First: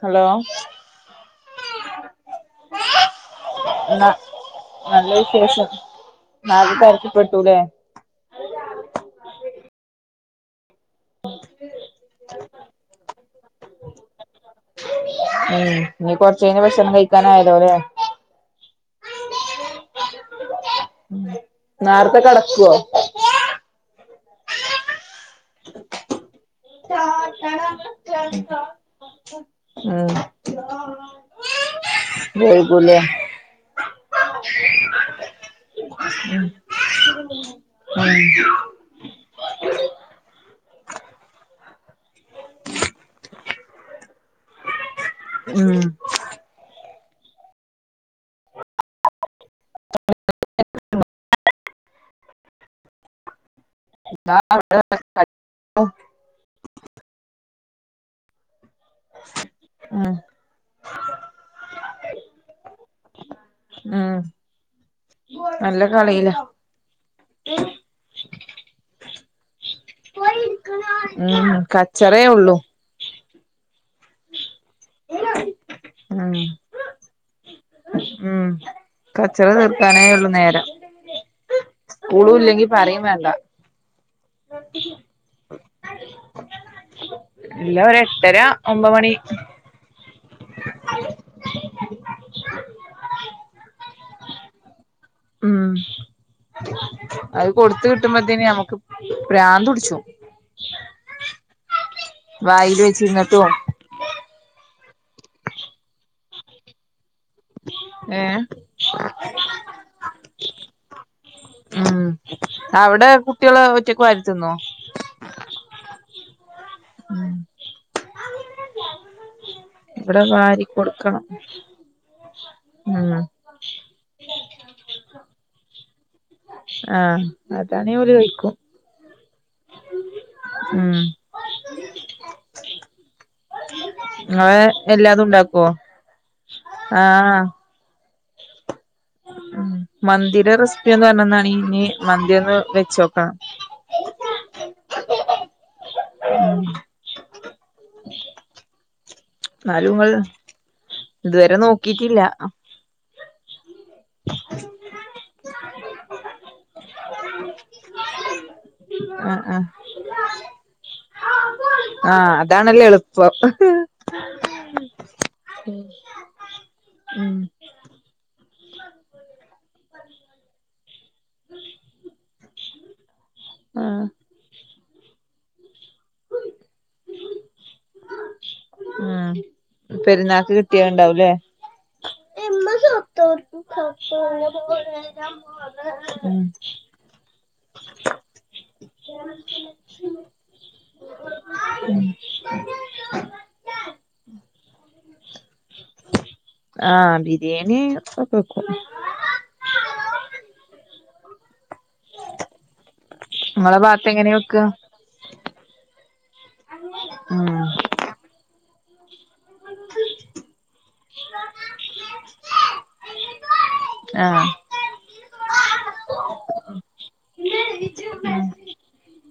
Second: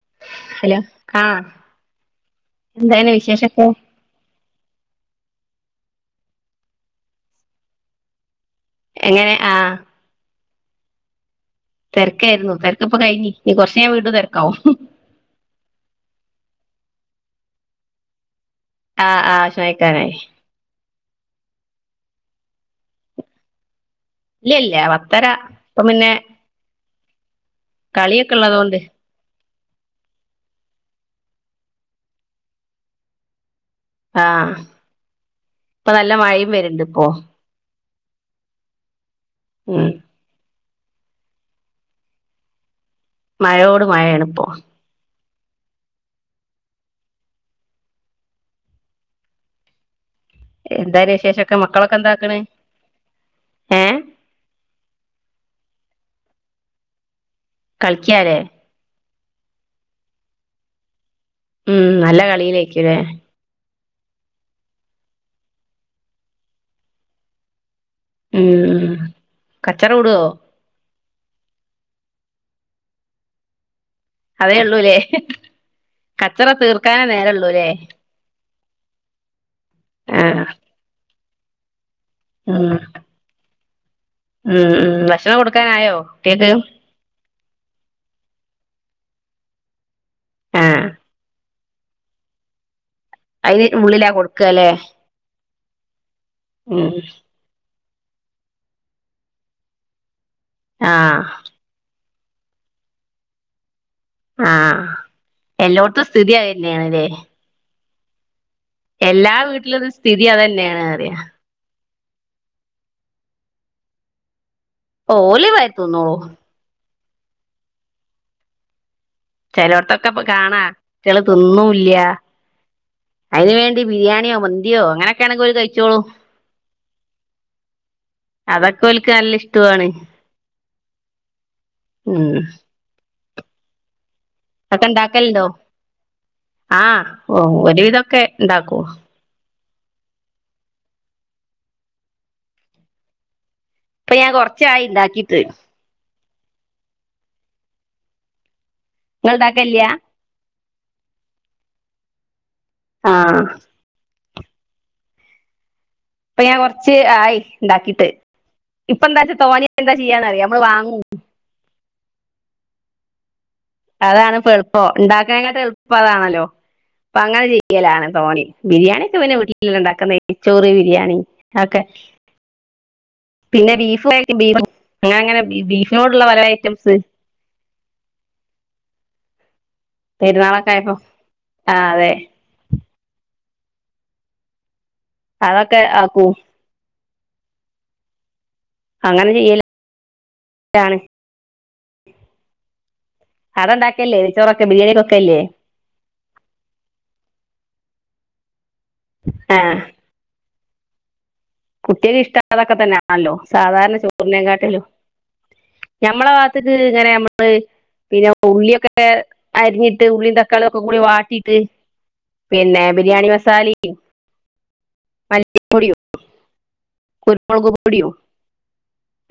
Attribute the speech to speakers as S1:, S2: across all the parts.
S1: Hello
S2: hello ക്കാ എന്താണ് വിശേഷൊക്കെ?
S1: ന നല്ല വിശേഷം [unintelligible] കരക്കിപ്പെട്ടൂലേ
S2: എങ്ങനെ ആഹ് തെരക്കേര്ന്നു തെരക്കിപ്പൊ കയിഞ്ഞി നി കൊർച്ചഴ്ഞ്ഞാ വീണ്ടും തെരക്കാവും.
S1: ഉം ഇനി കൊർച്ചഴിഞ്ഞ ഭക്ഷണം കഴിക്കാനായല്ലോല്ലെ
S2: ആഹ് ആഹ് ഭക്ഷണം കഴിക്കാനായി.
S1: ഉം നേർത്തെ കടക്കോ?
S2: ഇല്ല്യല്ല പത്തര ഇപ്പം പിന്നെ കളിയൊക്കെ ഉള്ളതുകൊണ്ട്
S1: ഉം ആഹ് വൈകുലേ
S2: ആഹ് ഇപ്പൊ നല്ല മയിം വെര്ണ്ട്പ്പോ.
S1: ഉം
S2: ഉം മഴയോട് മഴേണിപ്പോ.
S1: ഉം
S2: എന്താര് വിശേഷൊക്കെ മക്കളൊക്കെ എന്താക്ക്ണ്? ഏഹ്
S1: [unintelligible]
S2: കളിക്ക്യാലേ
S1: ഉം
S2: ഉം നല്ല കളിയിലേക്ക്യുല്ലേ?
S1: ഉം നല്ല കളിയിലാ.
S2: ഉം ഉം കച്ചറൂടോ?
S1: ഉം കച്ചറേ ഒള്ളൂ.
S2: അതേ ഒള്ളൂല്ലേ
S1: ഉം
S2: കച്ചറ തീർക്കാനേ നേരൊള്ളൂല്ലേ.
S1: ഉം കച്ചറ തീർക്കാനേ ഉള്ളു
S2: ആഹ്
S1: നേരം.
S2: ഉം
S1: സ്ക്കൂളൂല്ലെങ്കി പറിം മാണ്ടാ.
S2: ഉം ഉം ഭക്ഷണം കൊടുക്കാനായോ കുട്ട്യെക്ക്?
S1: ഇല്ല ഒരെട്ടര ഒമ്പ മണി.
S2: ആഹ അയിന് ഉള്ളിലാ കൊടുക്ക അല്ലേ
S1: അഹ
S2: ഉം
S1: അത് കൊടുത്ത കിട്ടുമ്പോത്തേന് നമ്മക്ക് പ്രാന്ത് ഉടിച്ചും
S2: ആ
S1: വായില് വെച്ചിരിന്നിട്ടും
S2: ആഹ എല്ലോടത്തെസ്ഥിതി അയന്നെണ്ല്ലെ
S1: ആഏ
S2: എല്ലാ വീട്ടിലും ഇ ത് സ്ഥിതി അത ന്നെണ് റിയ
S1: ഉം അവിടെ കുട്ടികള് ഒറ്റക്ക് വാരി തിന്നോ
S2: ഓലിവാരിതിന്നോളൂ
S1: ഉം
S2: ചിലോടത്തൊക്കെ ഇ
S1: ഇവിടെ
S2: പ്പകാണാ
S1: വാരി
S2: കുട്ടിയാ ള്
S1: കൊടുക്കണം
S2: തിന്നു ലു
S1: ഉം
S2: അയ്നിവേണ്ടി ബിരിയാണിയോ മന്തിയോ അങ്ങനൊക്കെയാണങ്കിൽ അവര്കഴിച്ചോളൂ
S1: ആഹ അതാണങ്കി ഓര് വയ്ക്കും
S2: അതൊക്കെ ഓര്ക്ക് നല്ല ഇഷ്ടവു ആണ്
S1: ഉം
S2: ഉം
S1: ഇങ്ങള്
S2: അതൊക്കെ
S1: എല്ലാതും
S2: ഇണ്ടാക്കലണ്ടോ
S1: ഉണ്ടാക്കുവോ
S2: ആഹ ഓ ഒരുവിധൊക്കെ ഉണ്ടാക്കു
S1: ഉ മന്തിയുടെ റെസിപ്പിന്ന് പറഞ്ഞ ന്നാനിം ഇനി മന്തി ഒന്ന് വെച്ചോക്കാം
S2: ഇപ്പൊ ഞാൻ കുറച്ച ആയി ഉണ്ടാക്കിയിട്ട്
S1: ഉം
S2: ഇങ്ങള് ഇണ്ടാക്കലില്ല
S1: എന്നാലും ങ്ങള്ഇതുവരെ നോക്കിട്ടില്ല [inaudible]
S2: ആഹ് ഇപ്പൊ ഞാൻ കുറച്ച് ആയി ഉണ്ടാക്കിട്ട് ഇപ്പൊ എന്താച്ചാ
S1: ആഹ്
S2: തോന്നിയ എന്താ ചെയ്യാന്ന്റിയാം നമ്മള് വാങ്ങു
S1: ആഹ അതാണല്ലേ എളുപ്പം
S2: അതാണ് ഇപ്പ എളുപ്പം ഉണ്ടാക്കങ്ങട്ട് എളുപ്പം അതാണല്ലോ അപ്പൊ
S1: ഉം
S2: അങ്ങനെ ചെയ്യലാണ് തോണി ബിരിയാണിക്കെ പിന്നെ വീട്ടില ഉണ്ടാക്കുന്നേച്ചോറി ബിരിയാണി ഒക്കെ പിന്നെ
S1: ആഹ്
S2: ബീഫ് കും ബീഫ് അങ്ങ [unintelligible] നെ അങ്ങനെ ബീഫിനോടുള്ള പല ഐറ്റംസ്
S1: ആഹ
S2: പെരുന്നാളൊക്കെ ആയപ്പോൊ ആ അതെ
S1: [inaudible]
S2: അതൊക്കെ ആക്കൂ
S1: ഉം
S2: അങ്ങനെ ചെയ്യലാണ്
S1: ഉം
S2: കട ഉണ്ടാക്കല്ലേ ഇരിച്ചോറൊെ ബിരിയാണിൊക്കല്ലേ
S1: ആഹ ബിരിയാണി ഒക്കെ വക്കും
S2: ആഹ കുട്ടികൾക്ക് ഇഷ്ട അതൊക്കെ തന്നെയാണല്ലോ
S1: നിങ്ങളെ
S2: സാധാരണ
S1: ഭാഗത്ത് എങ്ങനെ
S2: ചോറിനേെ
S1: വെക്കാ
S2: കാട്ടിലും ഞമ്മളെ ഭാഗത്തി്ന് ഇങ്ങനെ നമ്മള്
S1: ഉം
S2: പിന്നെ ഉള്ളിയൊക്കെ ഒ അരിഞ്ഞിട്ട് ഉള്ളിും തക്കാളിയ ഒക്കെ കൂടി വാട്ടിയിട്ട് പിന്നെ ബിരിയാണി മസാലിം
S1: ആഹ
S2: കുരുമുളക് പൊടിയും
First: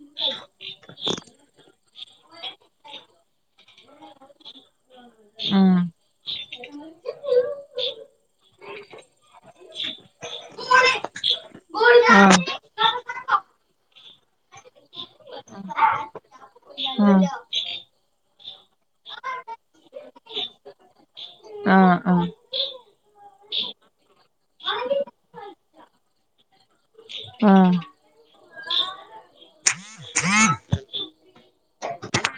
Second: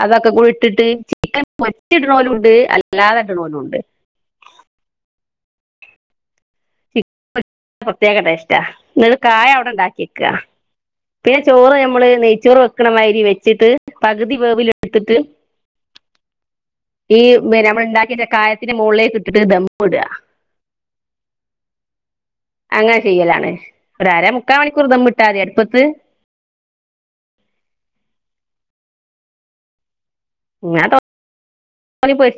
S2: അതൊക്കെ കൂടെ ഇട്ടിട്ട് ചിക്കൻ പൊരിച്ച് ഇട്ടണ വരും ഉണ്ട് അല്ലാതെ ഇടണ വരു പോലും ഉണ്ട്
S1: ആഹ
S2: ചിക്കൻ പ്രത്യേക ടേസ്റ്റ ആ ഇത് കായ അവിടെ ഉണ്ടാക്കി വെക്കുക പിന്നെ ചോറ് നമ്മള് നെയ്ച്ചോറ് വെക്കണമാതിരി വെച്ചിട്ട് പകുതി വേവില എടുത്തിട്ട് [unintelligible] ഈ നമ്മൾ ഉണ്ടാക്കിയിട്ട് കായത്തിന്റെ മുകളിലേ ഇട്ടിട്ട് ദമ്മ് ഇടുക
S1: ആഹ് ആഹ് ആഹ് ആഹ്
S2: [unintelligible] അങ്ങനെ ചെയ്യലാണ് ഒര അര മുക്കാ മണിക്കൂർ ദമ്മ് ഇട്ടാ മതി അടുപ്പത്ത്
S1: ആഹ്
S2: ഞൻ തോനിം [unintelligible]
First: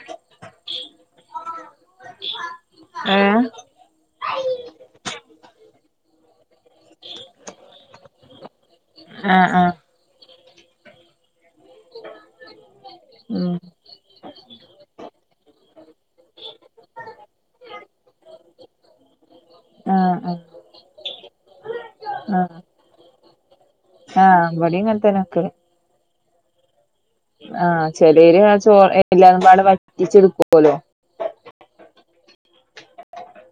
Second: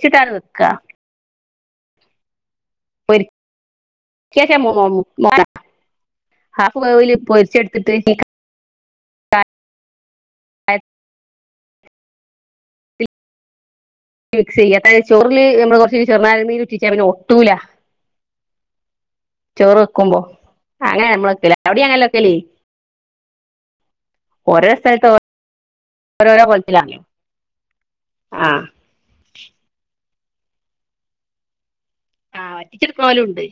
S1: ഏഹ്
S2: പൊരിക്കചാ [unintelligible] ഹാഫ് വേവില് പൊരിച്ചെടുത്തിട്ട്
S1: ആഹ് ആഹ്
S2: കായത്തിൽ
S1: ഉം
S2: മിക്സ് ചെയ്യ അതായ ചോറില് നമ്മള് കുറച്ച് ചെറുനാരങ്ങ നീര് ഉറ്റിച്ചാ പിന്നെ ഒട്ടൂല ചോറ് വെക്കുമ്പോ
S1: ആഹ് ആഹ്
S2: അങ്ങനെ നമ്മള് വെക്കല് അവടിം അങ്ങനെല്ലേ വെക്കല്
S1: ആഹ് ആഹ്
S2: ഓരോ
S1: ഇവടിം
S2: സ്ഥലത്ത്
S1: ഇങ്ങൻത്തന്നെ വെക്കല്
S2: ഓരോരോ കോലത്തിലാ
S1: ആഹ് ചെലൊരു ആ ചോ എല്ലതും പാടെ വറ്റിച്ചെടുക്കോലോ
S2: വറ്റിച്ചേടക്കണോലുണ്ട്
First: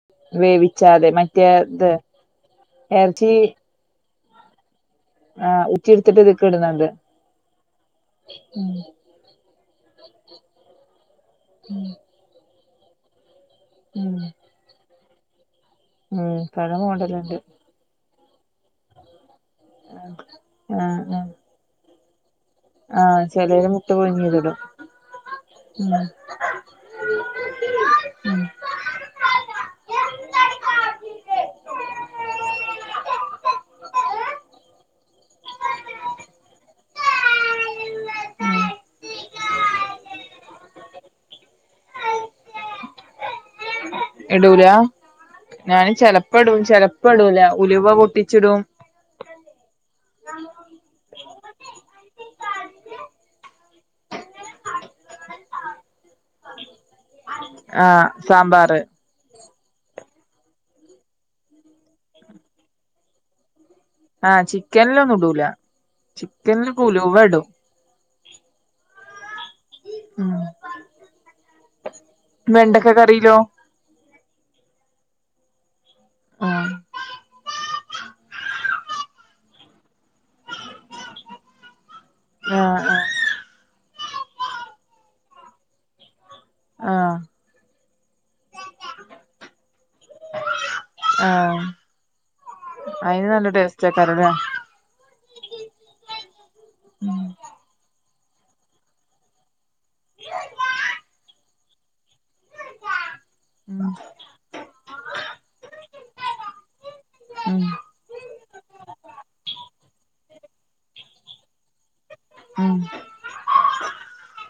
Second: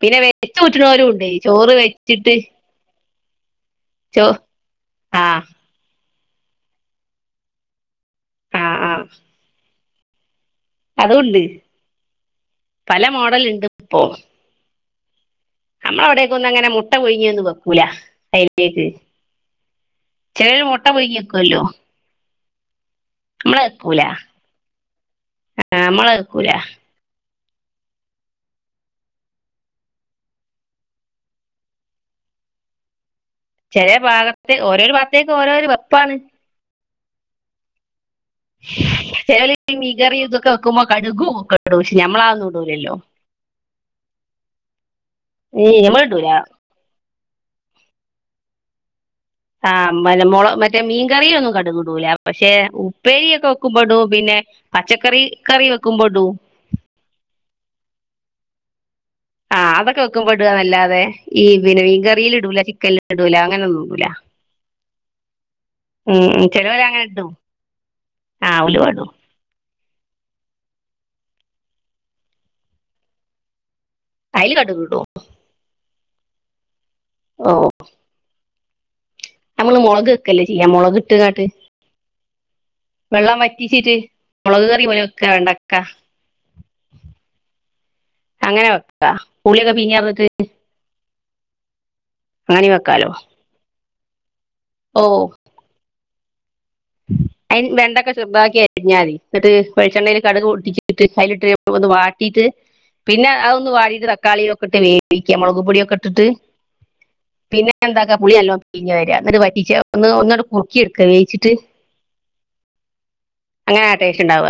S2: പിന്നെ വെചൂറ്റുണോരും
S1: വേവിച്ചാതെ
S2: ഉണ്ട്‌
S1: മറ്റേ
S2: ചോറ്
S1: ഇത്
S2: വെച്ചിട്ട്
S1: എറച്ചി
S2: ചോ ആഹ് ആഹ്
S1: [inaudible]
S2: അതൂണ്ട് പല മോഡലണ്ട് ഇപ്പോ
S1: ഉം
S2: നമ്മള
S1: ഉം
S2: അവിടെക്കൊന്നു ഒന്ന് അങ്ങനെ
S1: പല
S2: മുട്ട
S1: മോഡല്ണ്ട്
S2: പുഴുഞ്ഞിയതൊന്നും വെക്കൂ ല അയ്ലേക്ക് ചിലര് മുട്ട
S1: ആഹ്
S2: പുഴുങ്ങി
S1: ആഹ്
S2: വെക്കുവല്ലോ
S1: ആഹ് ചെലോര് മുട്ട
S2: നമ്മളക്കൂല
S1: പുഴുങ്ങിയത്ടും
S2: ആഹ്
S1: ഉം
S2: നമ്മള് വെക്കൂല ചേലെ ഭാഗത്തെ ഓരോരു ഭാഗത്തേക്കും ഓരോരു വെപ്പാണ് ചെലൊരു മീൻ കറിയൊക്കെ ഇതൊക്കെ വെക്കുമ്പോ കടുകും ഒക്കെ ഇടും പക്ഷേ ഞമ്മളാന്നും ഇടൂലല്ലോ [inaudible]
S1: ഇടൂല
S2: ഏയ്
S1: ഞാന്
S2: ഞമ്മള് ഇടൂല
S1: ചെലപ്പോ ഇടും ചെലപ്പ ഇടൂല ഉലുവ പൊട്ടിച്ചിടും
S2: ആഹ് മലമുള മറ്റേ മീൻകറിയ ഒന്നും കടുകിടൂല പക്ഷെ ഉപ്പേരി ഒക്കെ വെക്കുമ്പോ ഇടും പിന്നെ പച്ചക്കറി കറി വെക്കുമ്പൊ ഇടും
S1: ആഹ് സാമ്പാർ
S2: ആഹ് അതൊക്കെ വെക്ക്മ്പൊ ഇടാ ന്ന ല്ലാതെ ഈ പിന്ന ഈ മീൻ കറിയിൽ ഇടൂല ചിക്കനിൽ ഇടൂല അങ്ങനെൊന്നും
S1: ആഹ് ചിക്കനിലൊന്നും ഇടൂല
S2: ഉം
S1: ചിക്കനില് ഉലുവ ഇടും
S2: ആഹ് ഉലുവടും
S1: ഉ വെണ്ടക്ക കറിലോ?
S2: അയിൽ കടുക് ഇടും
S1: ആഹ്
S2: ഓഹ് നമ്മള് മുളക് വെക്കല്ലേ ചെയ്യാ മുളക് ഇട്ടുങ്ങാണ്ട്
S1: ആഹ്
S2: വെള്ളം വറ്റിച്ചിട്ട് മുളക് കറി പോല വെക്കാ വെണ്ടക്ക
S1: ആഹ്
S2: അങ്ങനെ വെക്കാ പുളിയൊക്കെ പീഞ്ഞു പാർന്നിട്ട്
S1: ആഹ്
S2: അങ്ങനെ വെക്കാലോ
S1: പച്ചക്കറി ല്ലേ
S2: ഓഹ്
S1: ഉം
S2: അതിന് വെണ്ടൊക്കെ ചെറുതാക്കി അരിഞാ മതി എന്നിട്ട് വെളിച്ചെണ്ണയിൽ കടുക് പൊട്ടിച്ചിട്ട് അതിലിട്ട് ഒന്ന് വാട്ടിയിട്ട് പിന്നെ അതൊന്ന്
S1: ഉം
S2: വാടിയിട്ട് തക്കാളിയൊക്കെ ഇട്ട് വേവിക്ക മുളക് പൊടിയൊക്കെ ഇട്ടിട്ട്
S1: ഉം
S2: പിന്നെ എന്താക്കാ പുളിനല്ലോ പിഞ്ഞ വരാ എന്നി് വറ്റിച്ച ഒന്ന് ഒന്നോടെ കുറുക്കി എടുക്കാ വേവിച്ചിട്ട്
S1: [unintelligible]
S2: അങ്ങനെ ടേസ്റ്റ് ഉണ്ടാവ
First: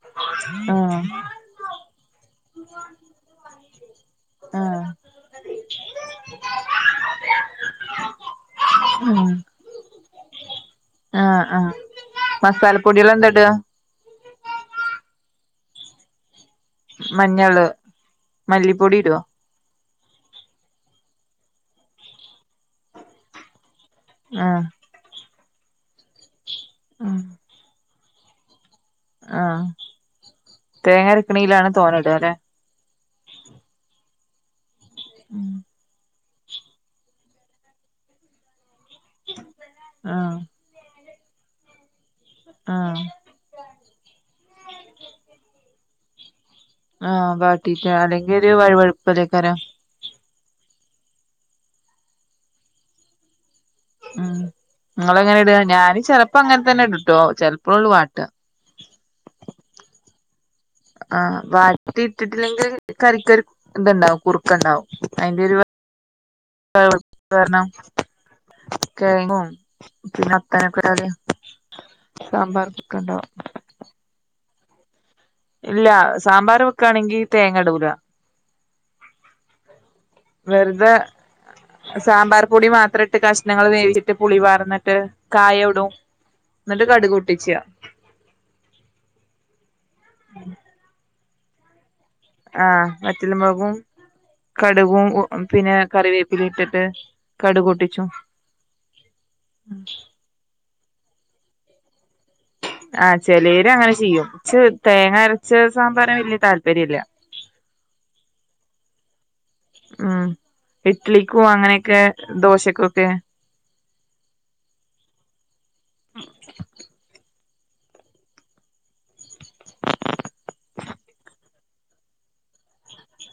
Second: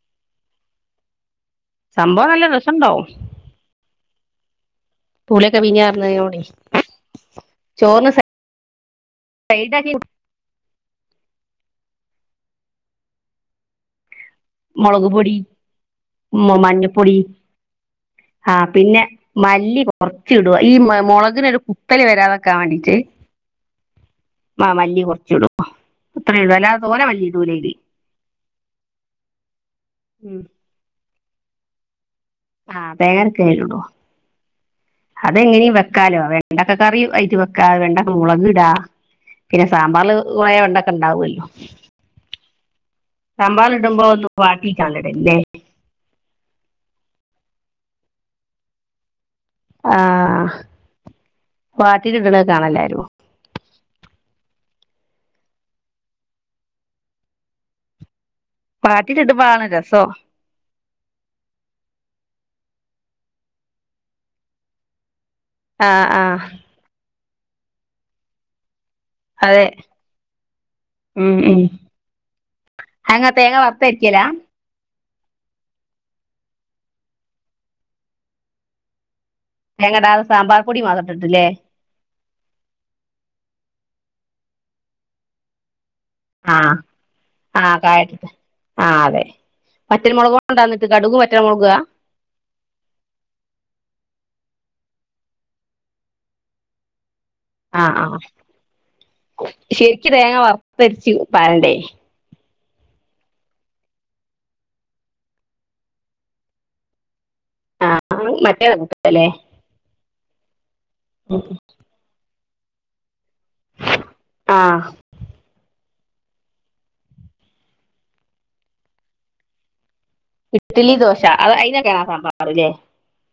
S1: [inaudible]
S2: സംഭവം നല്ല രസ ണ്ടാവും
S1: ആഹ്
S2: പൂളിയൊക്കെ പീ ഞാർന്ന് കൊടേ ചോറിന്ന്
S1: ഉം
S2: സൈഡാക്കി
S1: ആഹ് ആഹ് മസാലപ്പൊടേള് എന്താട
S2: മൊളക് പൊടി മ് മഞ്ഞപ്പൊടി
S1: മഞ്ഞള്
S2: ആ
S1: മല്ലിപ്പൊടി
S2: പിന്നെ
S1: ഇടോ
S2: മല്ലി കൊറച്ച് ഇടും ഈ മ മൊളകിനൊരു കുത്തൽ വരാതക്കാ വാണ്ടീറ്റ്
S1: ആഹ്
S2: ആ മല്ലി കൊറച്ച് ഇടും ഇത്രയൊള്ളൂ അല്ലാതെ തോന
S1: ആഹ്
S2: മല്ലിടൂലയ്ല്
S1: ആഹ്
S2: ഉം
S1: തേങ്ങരക്ക്ണീലാണ് തോന്നടാലെ
S2: ആഹ് തേങ്ങ അരക്ക്നേല്ടോ അതെങ്ങനിം വെക്കാലോ വെണ്ടക്ക കറി അയ്റ്റ് വെക്ക വെണ്ടക്ക മുളക് ഇടാ പിന്നെ സാമ്പാറ്ൽ
S1: ആഹ്
S2: കൊറേവെണ്ട ക്കണ്ടാവൊല്ലോ
S1: ആഹ്
S2: സാമ്പാർല്ട്മ്പോ ഒന്ന്‌ വാട്ടീട്ടാണ് ടല്ല്ലേ
S1: ആഹ് ബാട്ടീട്ട അല്ലെങ്കി ഒര് വഴ് വഴുപ്പല്ലേക്കാരം
S2: ആഹ് വാട്ടിട്ണ കാണ എല്ലാരും
S1: ഉം ങ്ങളെങ്ങനെ ഇട ഞാന് ചെലപ്പോ അങ്ങൻ തന്നെ ഇടുട്ടോ ചലപ്പോള്ളൂ വാട്ട
S2: വാട്ടിട്ട് ട്മ്പാണ് രസോ
S1: ആഹ് വാട്ടി ഇട്ടിട്ടില്ലെങ്കിൽ കറിക്കൊരു ഇത്ണ്ടാവും കുറുക്കണ്ടാവും അയ്ന്റെ ഒര്
S2: ആഹ് ആഹ്
S1: [unintelligible] വെര്ന്നം കേങ്ങും
S2: അതെ
S1: പിന്നെ
S2: ഉം ഉം
S1: [unintelligible] സാമ്പാർ കുക്കണ്ടോ
S2: അങ്ങ [unintelligible]
S1: ഇല്ല സാമ്പാർ വെക്കാണെങ്കി തേങ്ങടൂല
S2: തേങ്ങടാതെ സാമ്പാർ പൊടി
S1: വെറുതെ
S2: മാത്ര ട്ട്ട്ടില്ലേ
S1: സാമ്പാർ പൊടി മാത്രം ഇട്ട് കഷ്ണങ്ങൾ വേവിച്ചിട്ട് പുളി പാർന്ന്ട്ട് കായും ഇടും
S2: ആഹ്
S1: എന്നിട്ട് കടുക് പൊട്ടിച്ചാ
S2: ആഹ് കായട്ട്ട്ട് ആ അതെ പറ്റൽ മൊളക് കൊണ്ടന്നിട്ട് കടുകും പറ്റൽ മൊളകാ
S1: ആഹ് വറ്റൽ മൊൾകും കട്കും പിന്നെ കറിവേപ്പിലിം ഇട്ടിട്ട് കടുക്
S2: ആഹ്
S1: പൊട്ടിച്ചും
S2: ആഹ് ശരിക്ക്‌ തേങ്ങ വർത്തരച്ച് പാരണ്ടേ
S1: ആഹ് ചെലേര് അങ്ങനെ ചിയ്യും ച്ച് തേങ്ങരച്ച സാമ്പാറാ വല്ല്യ താല്പര്യല്ല
S2: ആഹ് മറ്റേ [unintelligible]
S1: ഉം ഇട്ളിക്കും അങ്ങനൊക്കെ ദോശക്കൊക്കെ
S2: ആഹ് ഇട്ളി ദോശ അത് അതിനൊക്കെണാ സാമ്പാർല്ലേ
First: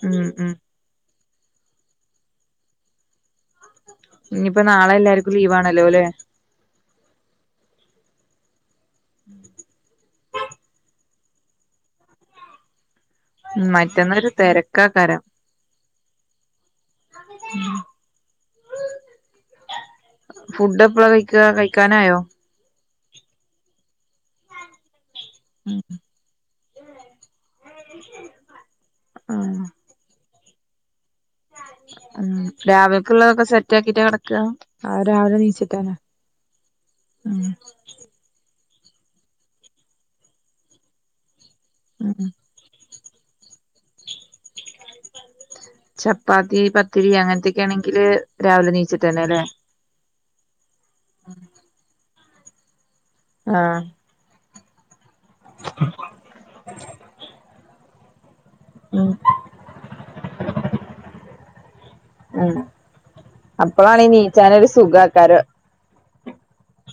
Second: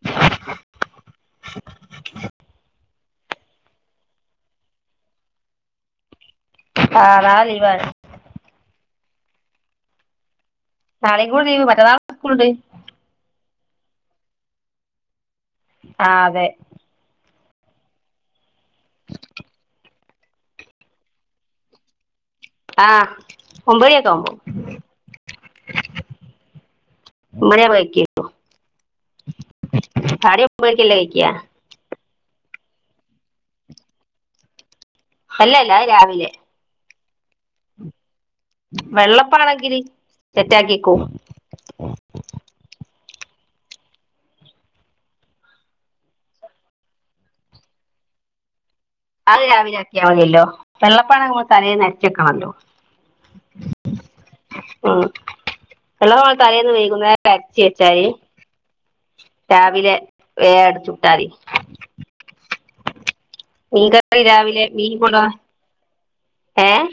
S1: ഉം ഉം ഞ്ഞ്പ്പ നാളെല്ലാര്ക്കും ലീവാണല്ലോ ല്ലേ
S2: ആഹ്‌ നാള ലീവാ നാളീം കൂടി ലീവ് മറ്റന്നാ സ്കൂൾണ്ട്
S1: ഉം മറ്റന്നൊരു തെരക്കാകാരം
S2: ആഹ് അതെ
S1: ഫുഡ് എപ്പള കഴിക്കാ കഴിക്കാനായോ
S2: ആഹ് ഒമ്പണിയൊക്കെ ആവുമ്പോ
S1: ഉം ആഹ്
S2: [unintelligible] കഴിക്ക
S1: രാവിലക്കുള്ളതൊക്കെ സെറ്റ് ആക്കിട്ട കിടക്ക അഹ് രാവിലെ
S2: അല്ലല്ല അത്
S1: നീച്ചിട്ടന്നെ
S2: രാവിലെ
S1: ഉം
S2: വെള്ളപ്പാണെങ്കില് സെറ്റാക്കിക്കു
S1: ഉം ഉം
S2: [inaudible]
S1: ചപ്പാത്തി പത്തിരി അങ്ങനത്തൊക്കെ ആണെങ്കിൽ രാവിലെ എണീച്ചറ്റ്
S2: അത് രാവിലെ ആക്കിയാൽ മതിയല്ലോ വെള്ളപ്പാണേൽ നമ്മള് തലേന്ന് അരച്ചു വെക്കണല്ലോ
S1: ആഹ്
S2: ആഹ് എല്ലാം നമ്മള് തലേന്ന് വൈകുന്നേരം അരച്ച് വെച്ചാല്
S1: ഉം
S2: രാവിലെ വേഗാട ചുട്ടാതി
S1: ഉം
S2: മീൻ
S1: അപ്പളാണ് ഈ
S2: കറി രാവിലെ
S1: നീച്ചാനൊരു
S2: മീൻ കൊട
S1: സുഖാക്കാരം
S2: ഏഹ്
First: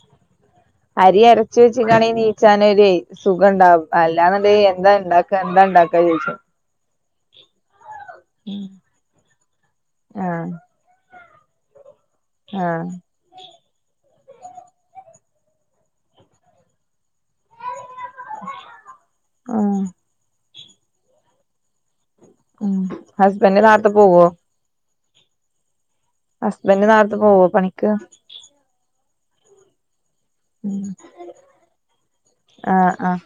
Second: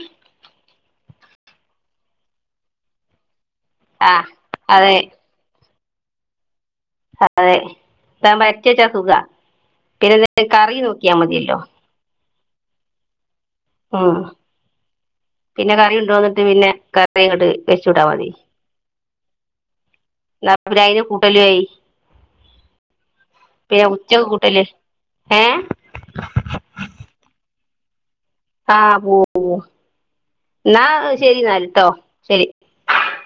S1: അരി അരച്ച് വെച്ച് കണെ നീച്ചാനൊ ഒരു സുഖം ഉണ്ടാവും
S2: ആഹ്
S1: അല്ലാന്നണ്ട് എന്താ
S2: അതെ
S1: ഇണ്ട എന്താ ഉണ്ടാക്കാ ചോദിച്ചു
S2: അതെ ഇതാവുമ്പോ അരച്ച് വെച്ചാ സുഖാ പിന്നെ എന്ത
S1: ആഹ്
S2: കറി നോക്കിയാൽ മതിയല്ലോ
S1: ആഹ്
S2: ഉം പിന്നെ കറി കൊണ്ടുവന്നിട്ട് പിന്നെ കറി ഇങ്ങോട്ട് വെച്ചുടാ മതി
S1: ആഹ്
S2: യിന് കൂട്ടലും ആയി
S1: ഉം ഹസ്ബൻഡ് നേരത്തെ പോവോ
S2: ഏഹ്
S1: ഹസ്ബൻഡ് നേരത്തെ പോവോ പണിക്ക്
S2: ആഹ് പോവും എന്നാ ശരി എന്നാൽ കേട്ടോ ശരി
S1: ആഹ് ആഹ്